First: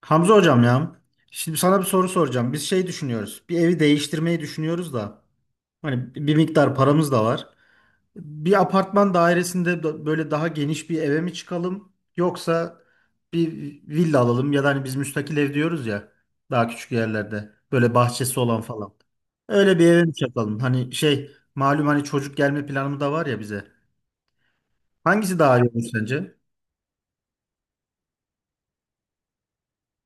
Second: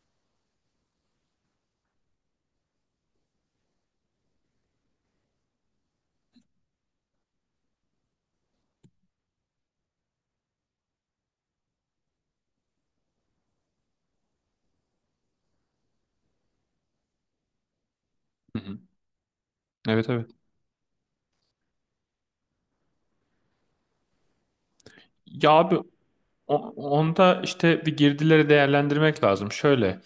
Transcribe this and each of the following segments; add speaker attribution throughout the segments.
Speaker 1: Hamza hocam ya. Şimdi sana bir soru soracağım. Biz şey düşünüyoruz. Bir evi değiştirmeyi düşünüyoruz da. Hani bir miktar paramız da var. Bir apartman dairesinde böyle daha geniş bir eve mi çıkalım? Yoksa bir villa alalım ya da hani biz müstakil ev diyoruz ya. Daha küçük yerlerde. Böyle bahçesi
Speaker 2: Hı
Speaker 1: olan
Speaker 2: hı.
Speaker 1: falan. Öyle bir eve
Speaker 2: Evet
Speaker 1: mi
Speaker 2: evet.
Speaker 1: çıkalım? Hani şey malum hani çocuk gelme planı da var ya bize. Hangisi
Speaker 2: Ya
Speaker 1: daha iyi
Speaker 2: abi,
Speaker 1: olur sence?
Speaker 2: onda işte bir girdileri değerlendirmek lazım. Şöyle,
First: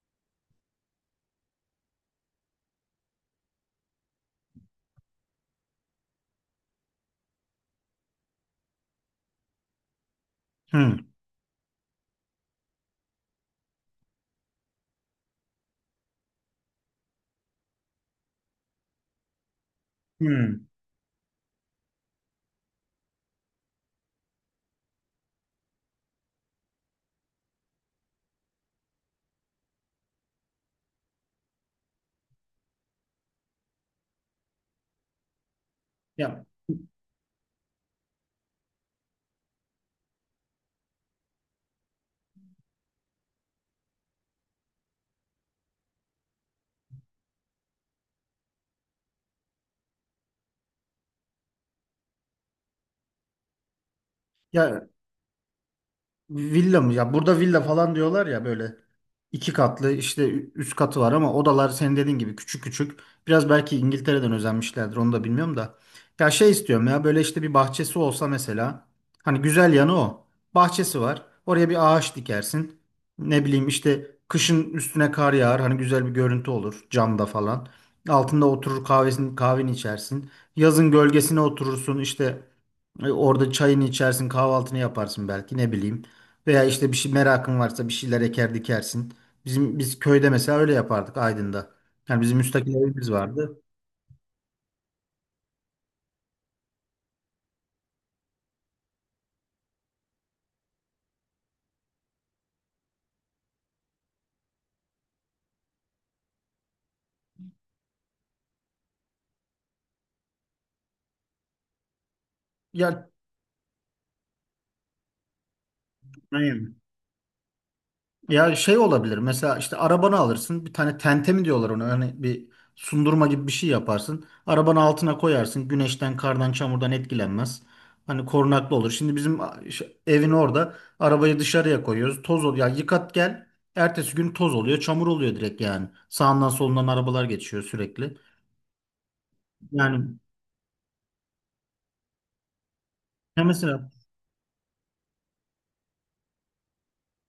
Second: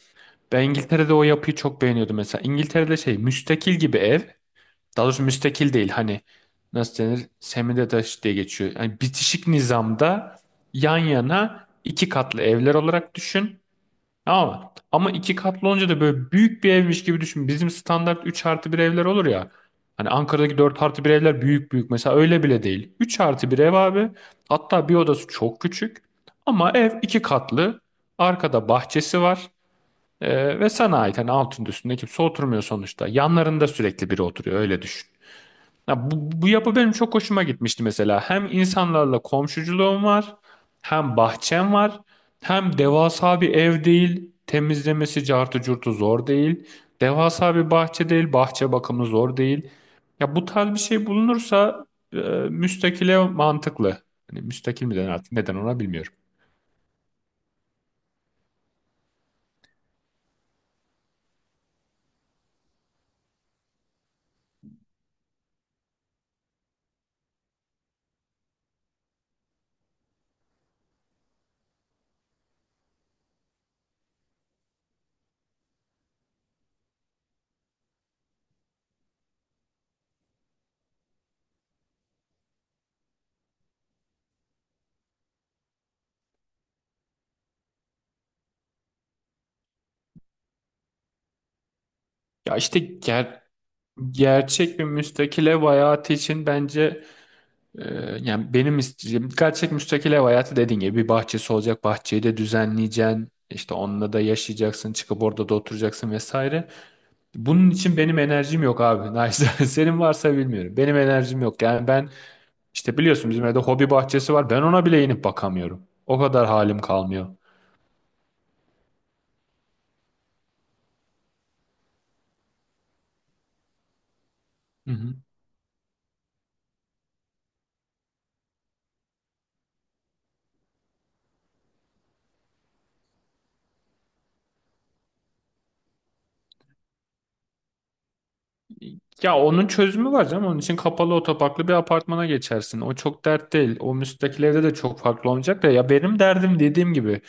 Speaker 2: ben İngiltere'de o yapıyı çok beğeniyordum mesela. İngiltere'de şey müstakil gibi ev. Daha doğrusu müstakil değil, hani nasıl denir? Semi-detached diye geçiyor. Yani bitişik nizamda yan
Speaker 1: Hmm.
Speaker 2: yana iki katlı evler olarak düşün. Ama iki katlı olunca da böyle büyük bir evmiş gibi düşün. Bizim standart 3 artı bir evler olur ya. Hani Ankara'daki
Speaker 1: Hmm.
Speaker 2: 4 artı bir evler büyük büyük. Mesela öyle bile değil. 3 artı bir ev abi. Hatta bir odası çok küçük. Ama ev iki katlı. Arkada bahçesi var. Ve sana ait. Hani altında üstünde kimse oturmuyor sonuçta. Yanlarında sürekli biri oturuyor. Öyle düşün. Ya bu,
Speaker 1: Ya,
Speaker 2: bu yapı benim çok hoşuma gitmişti mesela. Hem insanlarla komşuculuğum var, hem bahçem var, hem devasa bir ev değil, temizlemesi cartı curtu zor değil, devasa bir bahçe değil, bahçe bakımı zor değil. Ya bu tarz bir şey bulunursa e, müstakile mantıklı. Hani
Speaker 1: ya,
Speaker 2: müstakil mi denir artık, neden ona bilmiyorum.
Speaker 1: villa mı? Ya burada villa falan diyorlar ya böyle iki katlı işte üst katı var ama odalar senin dediğin gibi küçük küçük. Biraz belki İngiltere'den özenmişlerdir onu da bilmiyorum da. Ya şey istiyorum ya böyle işte bir bahçesi olsa mesela. Hani güzel yanı o. Bahçesi var. Oraya bir ağaç dikersin. Ne bileyim işte kışın üstüne kar yağar. Hani güzel bir görüntü olur camda falan. Altında oturur kahveni içersin. Yazın gölgesine oturursun işte orada çayını içersin kahvaltını yaparsın belki ne bileyim. Veya işte bir şey merakın varsa bir şeyler eker dikersin. Biz köyde mesela öyle yapardık Aydın'da. Yani bizim
Speaker 2: Ya
Speaker 1: müstakil
Speaker 2: işte
Speaker 1: evimiz vardı.
Speaker 2: gerçek bir müstakil ev hayatı için bence, Ee, yani benim isteyeceğim dikkat çek müstakil ev hayatı dediğin gibi bir bahçesi olacak, bahçeyi de düzenleyeceksin, işte onunla da yaşayacaksın, çıkıp orada da oturacaksın vesaire. Bunun için benim enerjim yok abi. Neyse, senin varsa bilmiyorum. Benim enerjim yok. Yani ben işte
Speaker 1: Ya,
Speaker 2: biliyorsun bizim evde hobi bahçesi var. Ben ona bile inip bakamıyorum. O kadar
Speaker 1: aynen.
Speaker 2: halim kalmıyor.
Speaker 1: Ya şey olabilir. Mesela işte arabanı alırsın. Bir tane tente mi diyorlar ona? Hani bir sundurma gibi bir şey yaparsın. Arabanı
Speaker 2: Hı hı.
Speaker 1: altına koyarsın. Güneşten, kardan, çamurdan etkilenmez. Hani korunaklı olur. Şimdi bizim evin orada arabayı dışarıya koyuyoruz. Toz oluyor. Ya yıkat gel. Ertesi gün toz oluyor, çamur oluyor direkt yani. Sağından solundan arabalar geçiyor sürekli.
Speaker 2: Ya onun çözümü
Speaker 1: Yani.
Speaker 2: var canım. Onun için kapalı otoparklı bir apartmana geçersin. O çok
Speaker 1: Ya
Speaker 2: dert değil.
Speaker 1: mesela.
Speaker 2: O müstakil evde de çok farklı olmayacak da, ya benim derdim dediğim gibi.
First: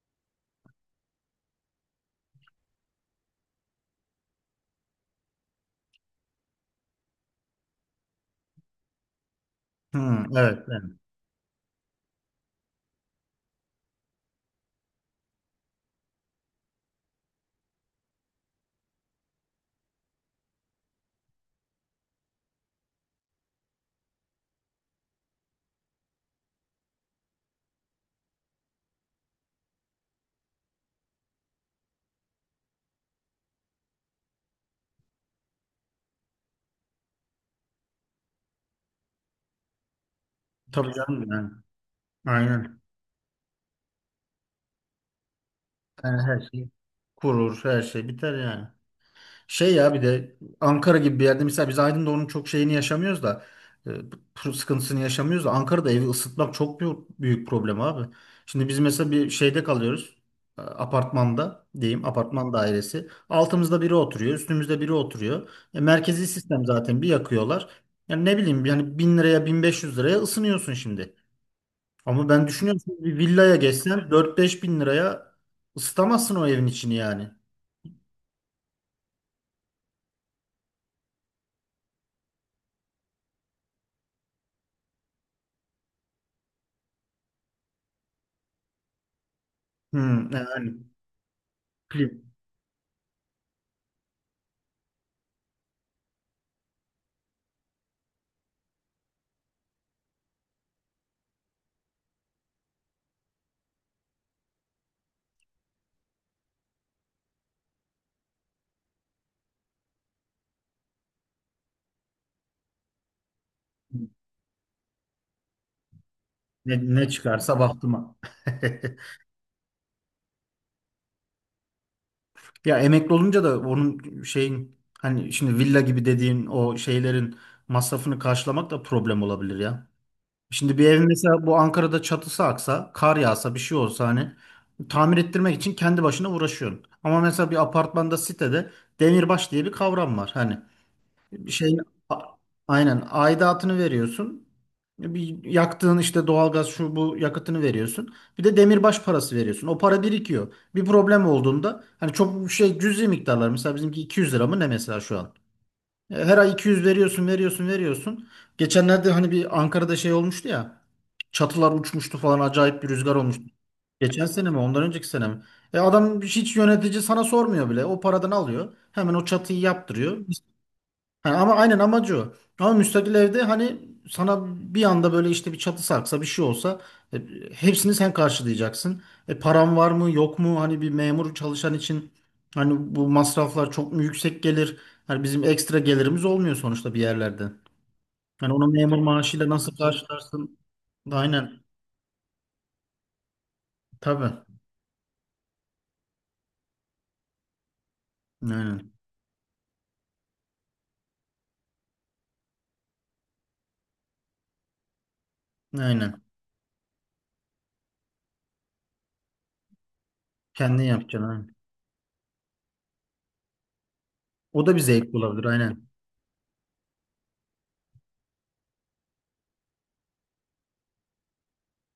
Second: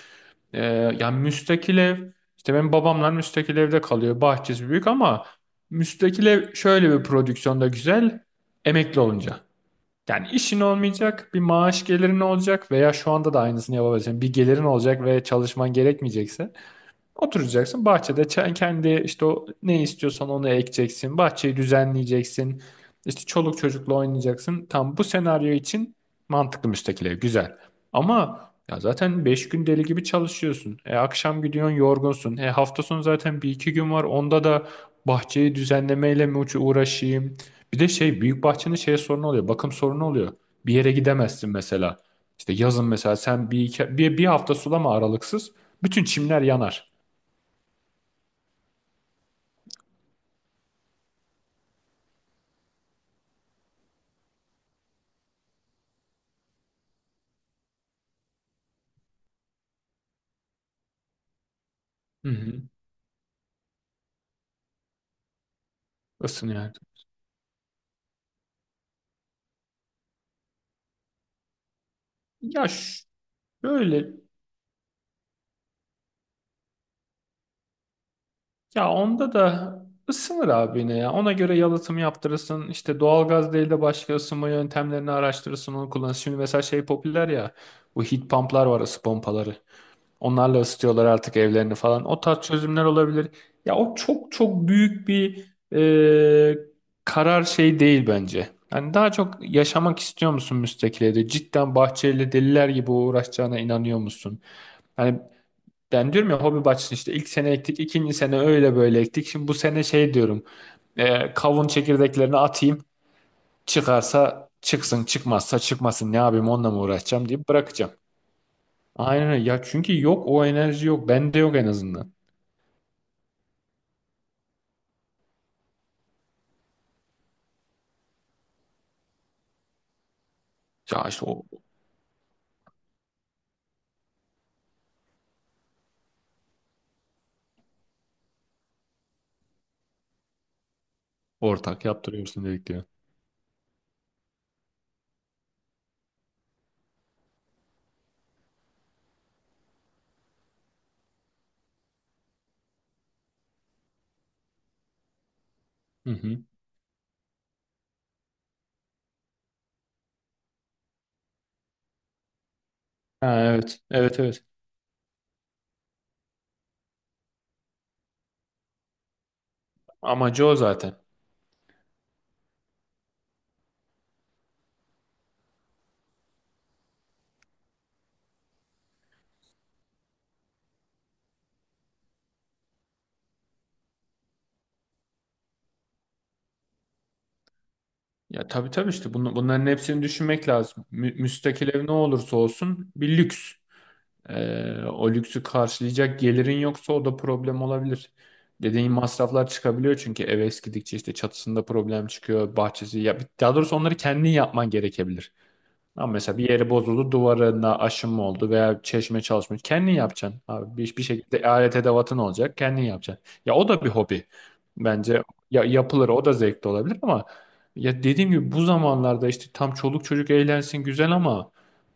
Speaker 2: Ee, Yani müstakil ev, işte benim babamlar müstakil evde kalıyor. Bahçesi büyük ama müstakil ev şöyle bir prodüksiyonda güzel: emekli olunca.
Speaker 1: Hı,
Speaker 2: Yani işin
Speaker 1: evet yani.
Speaker 2: olmayacak, bir maaş gelirin olacak veya şu anda da aynısını yapabilirsin. Bir gelirin olacak ve çalışman gerekmeyecekse oturacaksın bahçede, kendi işte o ne istiyorsan onu ekeceksin. Bahçeyi düzenleyeceksin. İşte çoluk çocukla oynayacaksın. Tam bu senaryo için mantıklı, müstakil ev güzel. Ama ya zaten 5 gün deli gibi çalışıyorsun. Akşam gidiyorsun, yorgunsun. Hafta sonu zaten bir iki gün var. Onda da bahçeyi düzenlemeyle mi uğraşayım? Bir de şey, büyük bahçenin şey sorunu oluyor. Bakım sorunu oluyor. Bir yere
Speaker 1: Tabii canım yani.
Speaker 2: gidemezsin mesela. İşte
Speaker 1: Aynen.
Speaker 2: yazın mesela sen bir, iki, bir hafta sulama aralıksız. Bütün
Speaker 1: Yani her
Speaker 2: çimler
Speaker 1: şey
Speaker 2: yanar.
Speaker 1: kurur, her şey biter yani. Şey ya bir de Ankara gibi bir yerde mesela biz Aydın'da onun çok şeyini yaşamıyoruz da e, bu sıkıntısını yaşamıyoruz da Ankara'da evi ısıtmak çok büyük problem abi. Şimdi biz mesela bir şeyde kalıyoruz. Apartmanda diyeyim
Speaker 2: Hı
Speaker 1: apartman
Speaker 2: hı.
Speaker 1: dairesi. Altımızda biri oturuyor, üstümüzde biri oturuyor. Merkezi sistem
Speaker 2: Isınıyor.
Speaker 1: zaten bir yakıyorlar. Yani ne bileyim yani 1.000 liraya 1.500 liraya ısınıyorsun şimdi. Ama ben
Speaker 2: Ya
Speaker 1: düşünüyorum şimdi
Speaker 2: ş-
Speaker 1: bir villaya
Speaker 2: şöyle
Speaker 1: geçsen 4-5 bin liraya ısıtamazsın o evin içini yani.
Speaker 2: ya onda da ısınır abi yine ya. Ona göre yalıtım yaptırırsın. İşte doğalgaz değil de başka ısınma yöntemlerini araştırırsın, onu kullanırsın. Şimdi mesela şey popüler ya, bu heat pump'lar var, ısı pompaları.
Speaker 1: Hmm,
Speaker 2: Onlarla
Speaker 1: yani
Speaker 2: ısıtıyorlar artık evlerini falan. O
Speaker 1: plim.
Speaker 2: tarz çözümler olabilir. Ya o çok çok büyük bir e, karar şey değil bence. Yani daha çok yaşamak istiyor musun müstakil evde? Cidden bahçeyle deliler gibi uğraşacağına inanıyor musun? Yani ben diyorum ya, hobi bahçesi işte ilk sene ektik, ikinci sene öyle böyle ektik. Şimdi bu sene şey diyorum, kavun çekirdeklerini atayım. Çıkarsa çıksın, çıkmazsa çıkmasın. Ne yapayım, onunla
Speaker 1: Ne,
Speaker 2: mı
Speaker 1: ne
Speaker 2: uğraşacağım deyip
Speaker 1: çıkarsa
Speaker 2: bırakacağım.
Speaker 1: baktıma.
Speaker 2: Aynen öyle. Ya çünkü yok, o enerji yok. Bende yok en azından.
Speaker 1: Ya emekli olunca da onun şeyin hani şimdi villa gibi dediğin o şeylerin masrafını karşılamak da problem olabilir ya. Şimdi bir
Speaker 2: Ya
Speaker 1: evin
Speaker 2: işte o,
Speaker 1: mesela bu Ankara'da çatısı aksa, kar yağsa, bir şey olsa hani tamir ettirmek için kendi başına uğraşıyorsun. Ama mesela bir apartmanda sitede demirbaş diye bir kavram var. Hani şey,
Speaker 2: ortak
Speaker 1: a-
Speaker 2: yaptırıyorsun dedik diyor.
Speaker 1: aynen aidatını veriyorsun. Bir yaktığın işte doğalgaz şu bu yakıtını veriyorsun. Bir de demirbaş parası veriyorsun. O para birikiyor. Bir problem olduğunda hani çok şey cüzi miktarlar. Mesela bizimki 200 lira mı ne mesela şu an.
Speaker 2: Hı
Speaker 1: Her
Speaker 2: hı.
Speaker 1: ay 200 veriyorsun, veriyorsun, veriyorsun. Geçenlerde hani bir Ankara'da şey olmuştu ya. Çatılar uçmuştu falan acayip bir rüzgar
Speaker 2: Ha,
Speaker 1: olmuştu.
Speaker 2: evet, evet,
Speaker 1: Geçen
Speaker 2: evet.
Speaker 1: sene mi ondan önceki sene mi? E, adam hiç yönetici sana sormuyor bile. O paradan alıyor. Hemen o çatıyı yaptırıyor.
Speaker 2: Amacı o zaten.
Speaker 1: Ha, ama aynen amacı o. Ama müstakil evde hani sana bir anda böyle işte bir çatı sarksa bir şey olsa e, hepsini sen karşılayacaksın. Param var mı yok mu hani bir memur çalışan için hani bu masraflar çok mu yüksek gelir? Hani bizim ekstra gelirimiz olmuyor sonuçta bir yerlerden.
Speaker 2: Ya
Speaker 1: Hani onu
Speaker 2: tabii tabii,
Speaker 1: memur
Speaker 2: işte
Speaker 1: maaşıyla
Speaker 2: bunların
Speaker 1: nasıl
Speaker 2: hepsini düşünmek
Speaker 1: karşılarsın?
Speaker 2: lazım.
Speaker 1: Aynen
Speaker 2: Müstakil ev ne olursa olsun bir lüks.
Speaker 1: tabii.
Speaker 2: O lüksü karşılayacak gelirin yoksa o da problem olabilir. Dediğin
Speaker 1: Aynen.
Speaker 2: masraflar çıkabiliyor çünkü ev eskidikçe işte çatısında problem çıkıyor, bahçesi, ya daha doğrusu onları kendin yapman gerekebilir. Ama
Speaker 1: Aynen.
Speaker 2: mesela bir yeri bozuldu, duvarına aşınma oldu veya çeşme çalışmıyor. Kendin yapacaksın abi.
Speaker 1: Kendin
Speaker 2: Bir
Speaker 1: yapacaksın.
Speaker 2: şekilde
Speaker 1: Aynen.
Speaker 2: alet edevatın olacak. Kendin yapacaksın. Ya o da bir hobi.
Speaker 1: O da bir zevk
Speaker 2: Bence
Speaker 1: olabilir
Speaker 2: ya,
Speaker 1: aynen.
Speaker 2: yapılır. O da zevkli olabilir ama ya dediğim gibi, bu zamanlarda işte tam çoluk çocuk eğlensin güzel ama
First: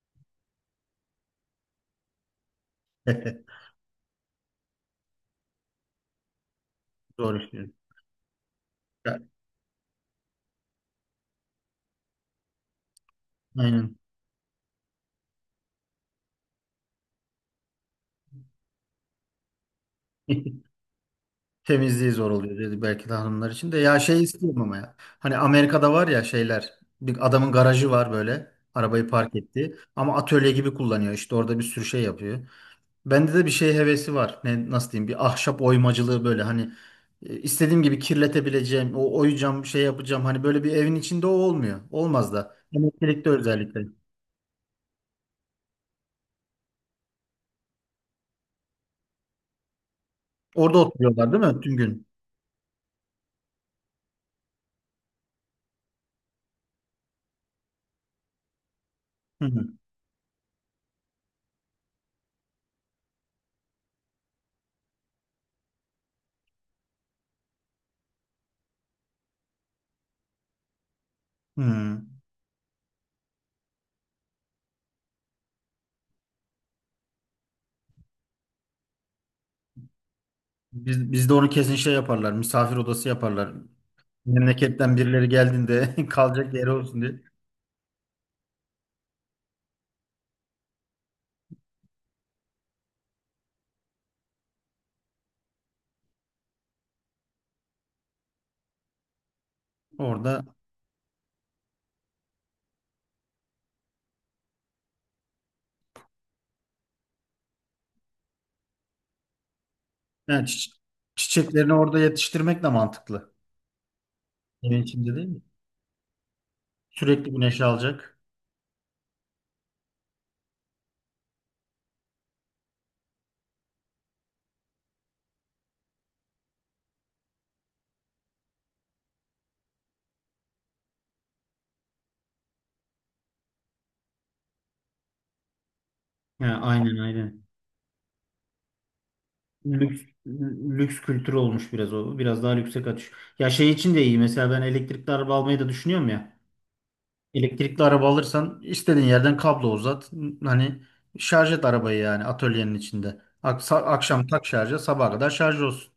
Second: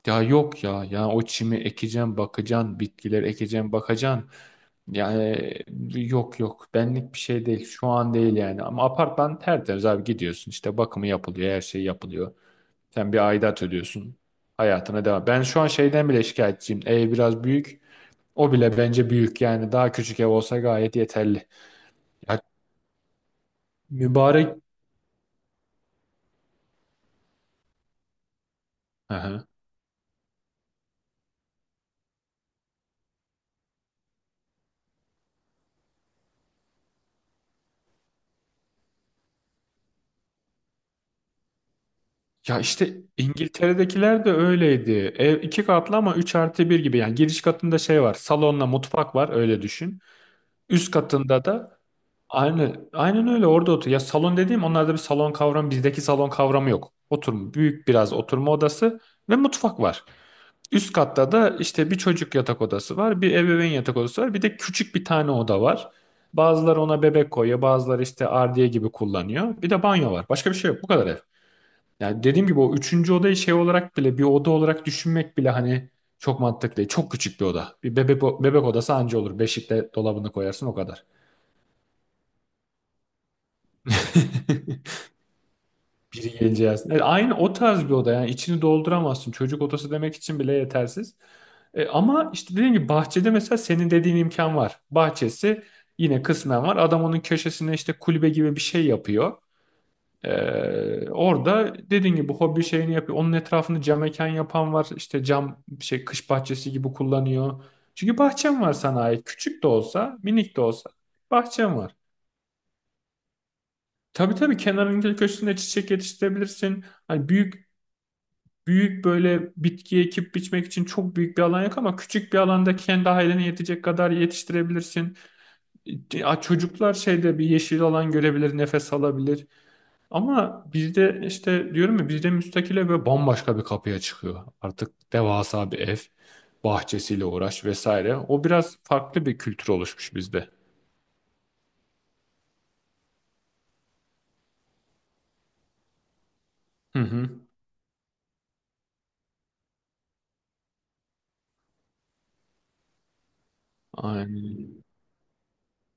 Speaker 2: ya yok ya. Ya o çimi ekeceğim, bakacaksın. Bitkiler ekeceğim, bakacaksın. Yani yok yok. Benlik bir
Speaker 1: Doğru
Speaker 2: şey değil.
Speaker 1: söylüyorsun.
Speaker 2: Şu an değil yani. Ama
Speaker 1: Ya,
Speaker 2: apartman tertemiz abi, gidiyorsun, işte bakımı yapılıyor. Her şey yapılıyor. Sen bir aidat
Speaker 1: aynen.
Speaker 2: ödüyorsun. Hayatına devam. Ben şu an şeyden bile şikayetçiyim. Ev biraz büyük. O bile bence büyük. Yani daha küçük ev olsa gayet yeterli.
Speaker 1: Temizliği zor
Speaker 2: Ya
Speaker 1: oluyor dedi belki de hanımlar için de. Ya şey
Speaker 2: mübarek...
Speaker 1: istiyorum ama ya. Hani Amerika'da var ya şeyler. Bir adamın garajı var böyle. Arabayı
Speaker 2: Hı
Speaker 1: park
Speaker 2: hı.
Speaker 1: etti. Ama atölye gibi kullanıyor. İşte orada bir sürü şey yapıyor. Bende de bir şey hevesi var. Nasıl diyeyim? Bir ahşap oymacılığı böyle hani istediğim gibi kirletebileceğim, o oyacağım, şey yapacağım. Hani böyle bir evin içinde o olmuyor. Olmaz da.
Speaker 2: Ya işte
Speaker 1: Emeklilikte özellikle.
Speaker 2: İngiltere'dekiler de öyleydi. Ev iki katlı ama 3 artı bir gibi. Yani giriş katında şey var. Salonla mutfak var, öyle düşün.
Speaker 1: Orada
Speaker 2: Üst
Speaker 1: oturuyorlar değil
Speaker 2: katında
Speaker 1: mi? Tüm
Speaker 2: da
Speaker 1: gün.
Speaker 2: aynı aynen öyle, orada otur. Ya salon dediğim, onlarda bir salon kavramı, bizdeki salon kavramı yok. Oturma, büyük biraz oturma odası ve
Speaker 1: Hı hı.
Speaker 2: mutfak var. Üst katta da işte bir çocuk yatak odası var, bir ebeveyn yatak odası var, bir de küçük bir tane oda var. Bazıları ona bebek koyuyor, bazıları işte ardiye gibi kullanıyor. Bir de banyo var. Başka bir şey yok. Bu kadar ev.
Speaker 1: Hı.
Speaker 2: Yani dediğim gibi o üçüncü odayı şey olarak bile, bir oda olarak düşünmek bile hani çok mantıklı değil. Çok küçük bir oda. Bir bebek odası anca olur. Beşikte dolabını koyarsın o kadar.
Speaker 1: Bizde onu kesin şey yaparlar. Misafir odası yaparlar. Memleketten birileri geldiğinde
Speaker 2: Biri
Speaker 1: kalacak
Speaker 2: geleceği
Speaker 1: yeri
Speaker 2: aslında.
Speaker 1: olsun diye.
Speaker 2: Aynı o tarz bir oda, yani içini dolduramazsın. Çocuk odası demek için bile yetersiz. Ama işte dediğim gibi, bahçede mesela senin dediğin imkan var. Bahçesi yine kısmen var. Adam onun köşesine işte kulübe gibi bir şey yapıyor.
Speaker 1: Orada
Speaker 2: Orada dediğin gibi hobi şeyini yapıyor. Onun etrafını cam mekan yapan var. İşte cam şey, kış bahçesi gibi kullanıyor. Çünkü bahçem var, sana ait. Küçük de olsa,
Speaker 1: yani
Speaker 2: minik de olsa,
Speaker 1: çiçeklerini
Speaker 2: bahçem var.
Speaker 1: orada yetiştirmek de mantıklı.
Speaker 2: Tabii tabii,
Speaker 1: Evin
Speaker 2: kenarın
Speaker 1: içinde değil mi?
Speaker 2: köşesinde çiçek yetiştirebilirsin. Hani
Speaker 1: Sürekli güneş
Speaker 2: büyük
Speaker 1: alacak.
Speaker 2: büyük böyle bitki ekip biçmek için çok büyük bir alan yok ama küçük bir alanda kendi ailene yetecek kadar yetiştirebilirsin. Ya çocuklar şeyde bir yeşil alan görebilir, nefes alabilir. Ama bizde işte diyorum ya, bizde müstakile ve bambaşka bir kapıya çıkıyor. Artık devasa bir ev,
Speaker 1: Ha, aynen
Speaker 2: bahçesiyle
Speaker 1: aynen.
Speaker 2: uğraş vesaire. O biraz farklı bir kültür
Speaker 1: Lüks,
Speaker 2: oluşmuş bizde.
Speaker 1: lüks kültürü olmuş biraz o. Biraz daha lükse kaçış. Ya şey için de iyi. Mesela ben elektrikli araba almayı da düşünüyorum ya.
Speaker 2: Hı hı.
Speaker 1: Elektrikli araba alırsan istediğin yerden kablo uzat. Hani şarj et arabayı yani atölyenin içinde. Aksa, akşam tak şarja
Speaker 2: Aynen.
Speaker 1: sabaha kadar şarj olsun.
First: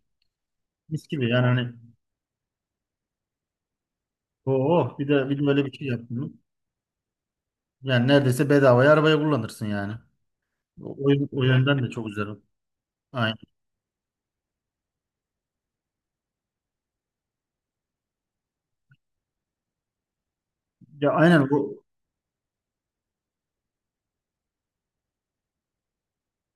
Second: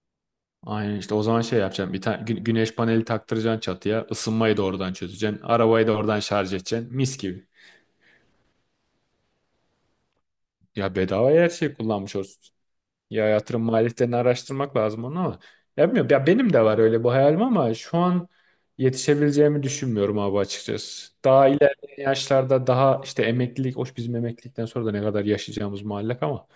Speaker 2: Aynen
Speaker 1: Mis
Speaker 2: işte o
Speaker 1: gibi
Speaker 2: zaman
Speaker 1: yani
Speaker 2: şey
Speaker 1: hani
Speaker 2: yapacağım. Bir tane güneş paneli taktıracaksın çatıya.
Speaker 1: oh
Speaker 2: Isınmayı da oradan
Speaker 1: oh, bir de bir
Speaker 2: çözeceksin.
Speaker 1: de böyle bir şey
Speaker 2: Arabayı da
Speaker 1: yaptın
Speaker 2: oradan
Speaker 1: mı?
Speaker 2: şarj edeceksin. Mis gibi.
Speaker 1: Yani neredeyse bedavaya arabayı kullanırsın yani.
Speaker 2: Ya
Speaker 1: O, o yön- o
Speaker 2: bedavaya her şeyi
Speaker 1: yönden de çok
Speaker 2: kullanmış
Speaker 1: güzel.
Speaker 2: olsun. Ya
Speaker 1: Aynen.
Speaker 2: yatırım maliyetlerini araştırmak lazım onu ama. Ya bilmiyorum. Ya benim de var öyle bu hayalim ama şu an yetişebileceğimi düşünmüyorum abi
Speaker 1: Ya
Speaker 2: açıkçası. Daha
Speaker 1: aynen bu
Speaker 2: ilerleyen yaşlarda daha işte emeklilik, hoş bizim emeklilikten sonra da ne kadar yaşayacağımız muallak ama.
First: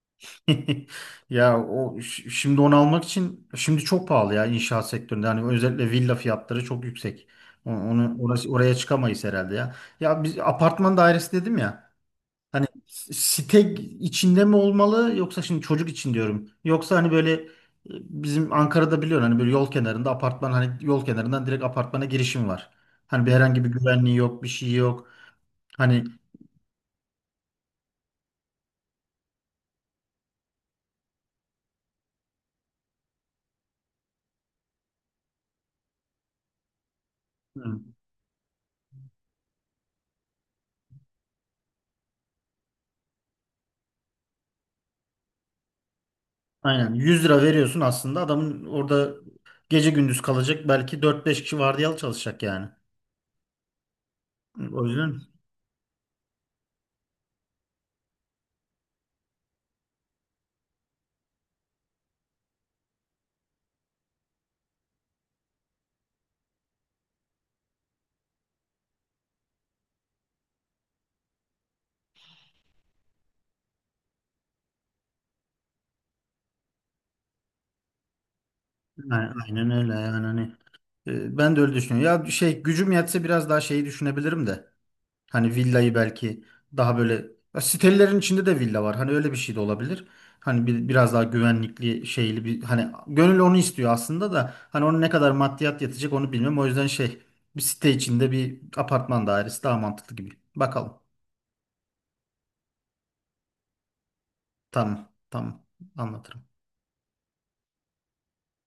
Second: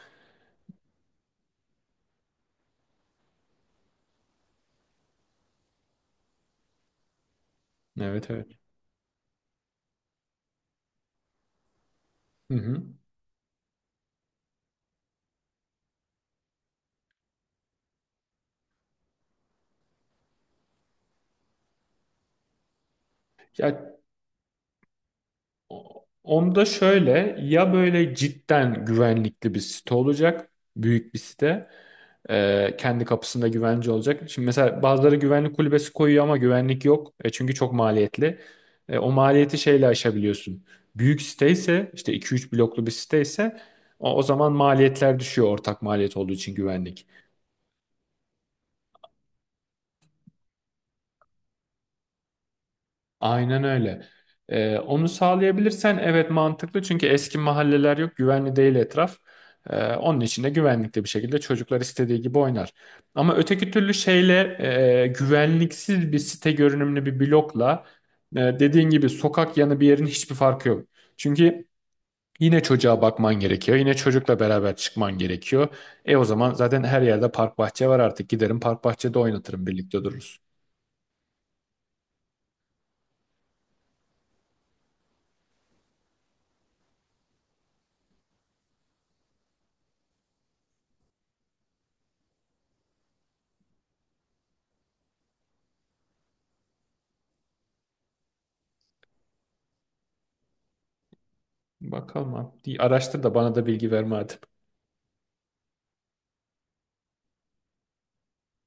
Speaker 1: ya o şimdi onu almak için şimdi çok pahalı ya inşaat sektöründe. Yani özellikle villa fiyatları çok yüksek. O- Onu
Speaker 2: Evet
Speaker 1: orası,
Speaker 2: evet.
Speaker 1: oraya çıkamayız herhalde ya. Ya biz apartman dairesi dedim ya.
Speaker 2: Hı
Speaker 1: Hani
Speaker 2: hı.
Speaker 1: site içinde mi olmalı yoksa şimdi çocuk için diyorum. Yoksa hani böyle bizim Ankara'da biliyorsun hani böyle yol kenarında apartman hani yol kenarından direkt apartmana girişim var. Hani bir herhangi bir
Speaker 2: Ya
Speaker 1: güvenliği yok, bir şey yok. Hani
Speaker 2: onda şöyle, ya böyle cidden güvenlikli bir site olacak. Büyük bir site. Kendi kapısında güvence olacak. Şimdi mesela bazıları güvenlik kulübesi koyuyor ama güvenlik yok. Çünkü çok
Speaker 1: hı,
Speaker 2: maliyetli. O maliyeti şeyle aşabiliyorsun. Büyük site ise, işte 2-3 bloklu bir site ise, o zaman maliyetler düşüyor, ortak maliyet olduğu için
Speaker 1: aynen
Speaker 2: güvenlik.
Speaker 1: 100 lira veriyorsun aslında adamın orada gece gündüz kalacak belki dört beş kişi vardiyalı çalışacak yani.
Speaker 2: Aynen öyle.
Speaker 1: O
Speaker 2: Onu
Speaker 1: yüzden
Speaker 2: sağlayabilirsen evet mantıklı, çünkü eski mahalleler yok, güvenli değil etraf. Onun için de güvenlikli bir şekilde çocuklar istediği gibi oynar. Ama öteki türlü şeyle, güvenliksiz bir site görünümlü bir blokla, dediğin gibi sokak yanı bir yerin hiçbir farkı yok. Çünkü yine çocuğa bakman gerekiyor. Yine çocukla beraber çıkman gerekiyor. O zaman zaten her yerde park bahçe var artık. Giderim park bahçede
Speaker 1: aynen
Speaker 2: oynatırım,
Speaker 1: aynen öyle
Speaker 2: birlikte
Speaker 1: yani
Speaker 2: dururuz.
Speaker 1: hani ben de öyle düşünüyorum. Ya şey gücüm yetse biraz daha şeyi düşünebilirim de. Hani villayı belki daha böyle ya sitelerin içinde de villa var. Hani öyle bir şey de olabilir. Hani bir, biraz daha güvenlikli şeyli bir hani gönül onu istiyor aslında da hani onun ne kadar maddiyat yatacak onu bilmiyorum. O yüzden şey bir site içinde bir apartman dairesi daha mantıklı gibi. Bakalım.
Speaker 2: Bakalım abi. İyi, araştır da bana da bilgi verme hadi.
Speaker 1: Tamam. Tamam. Anlatırım.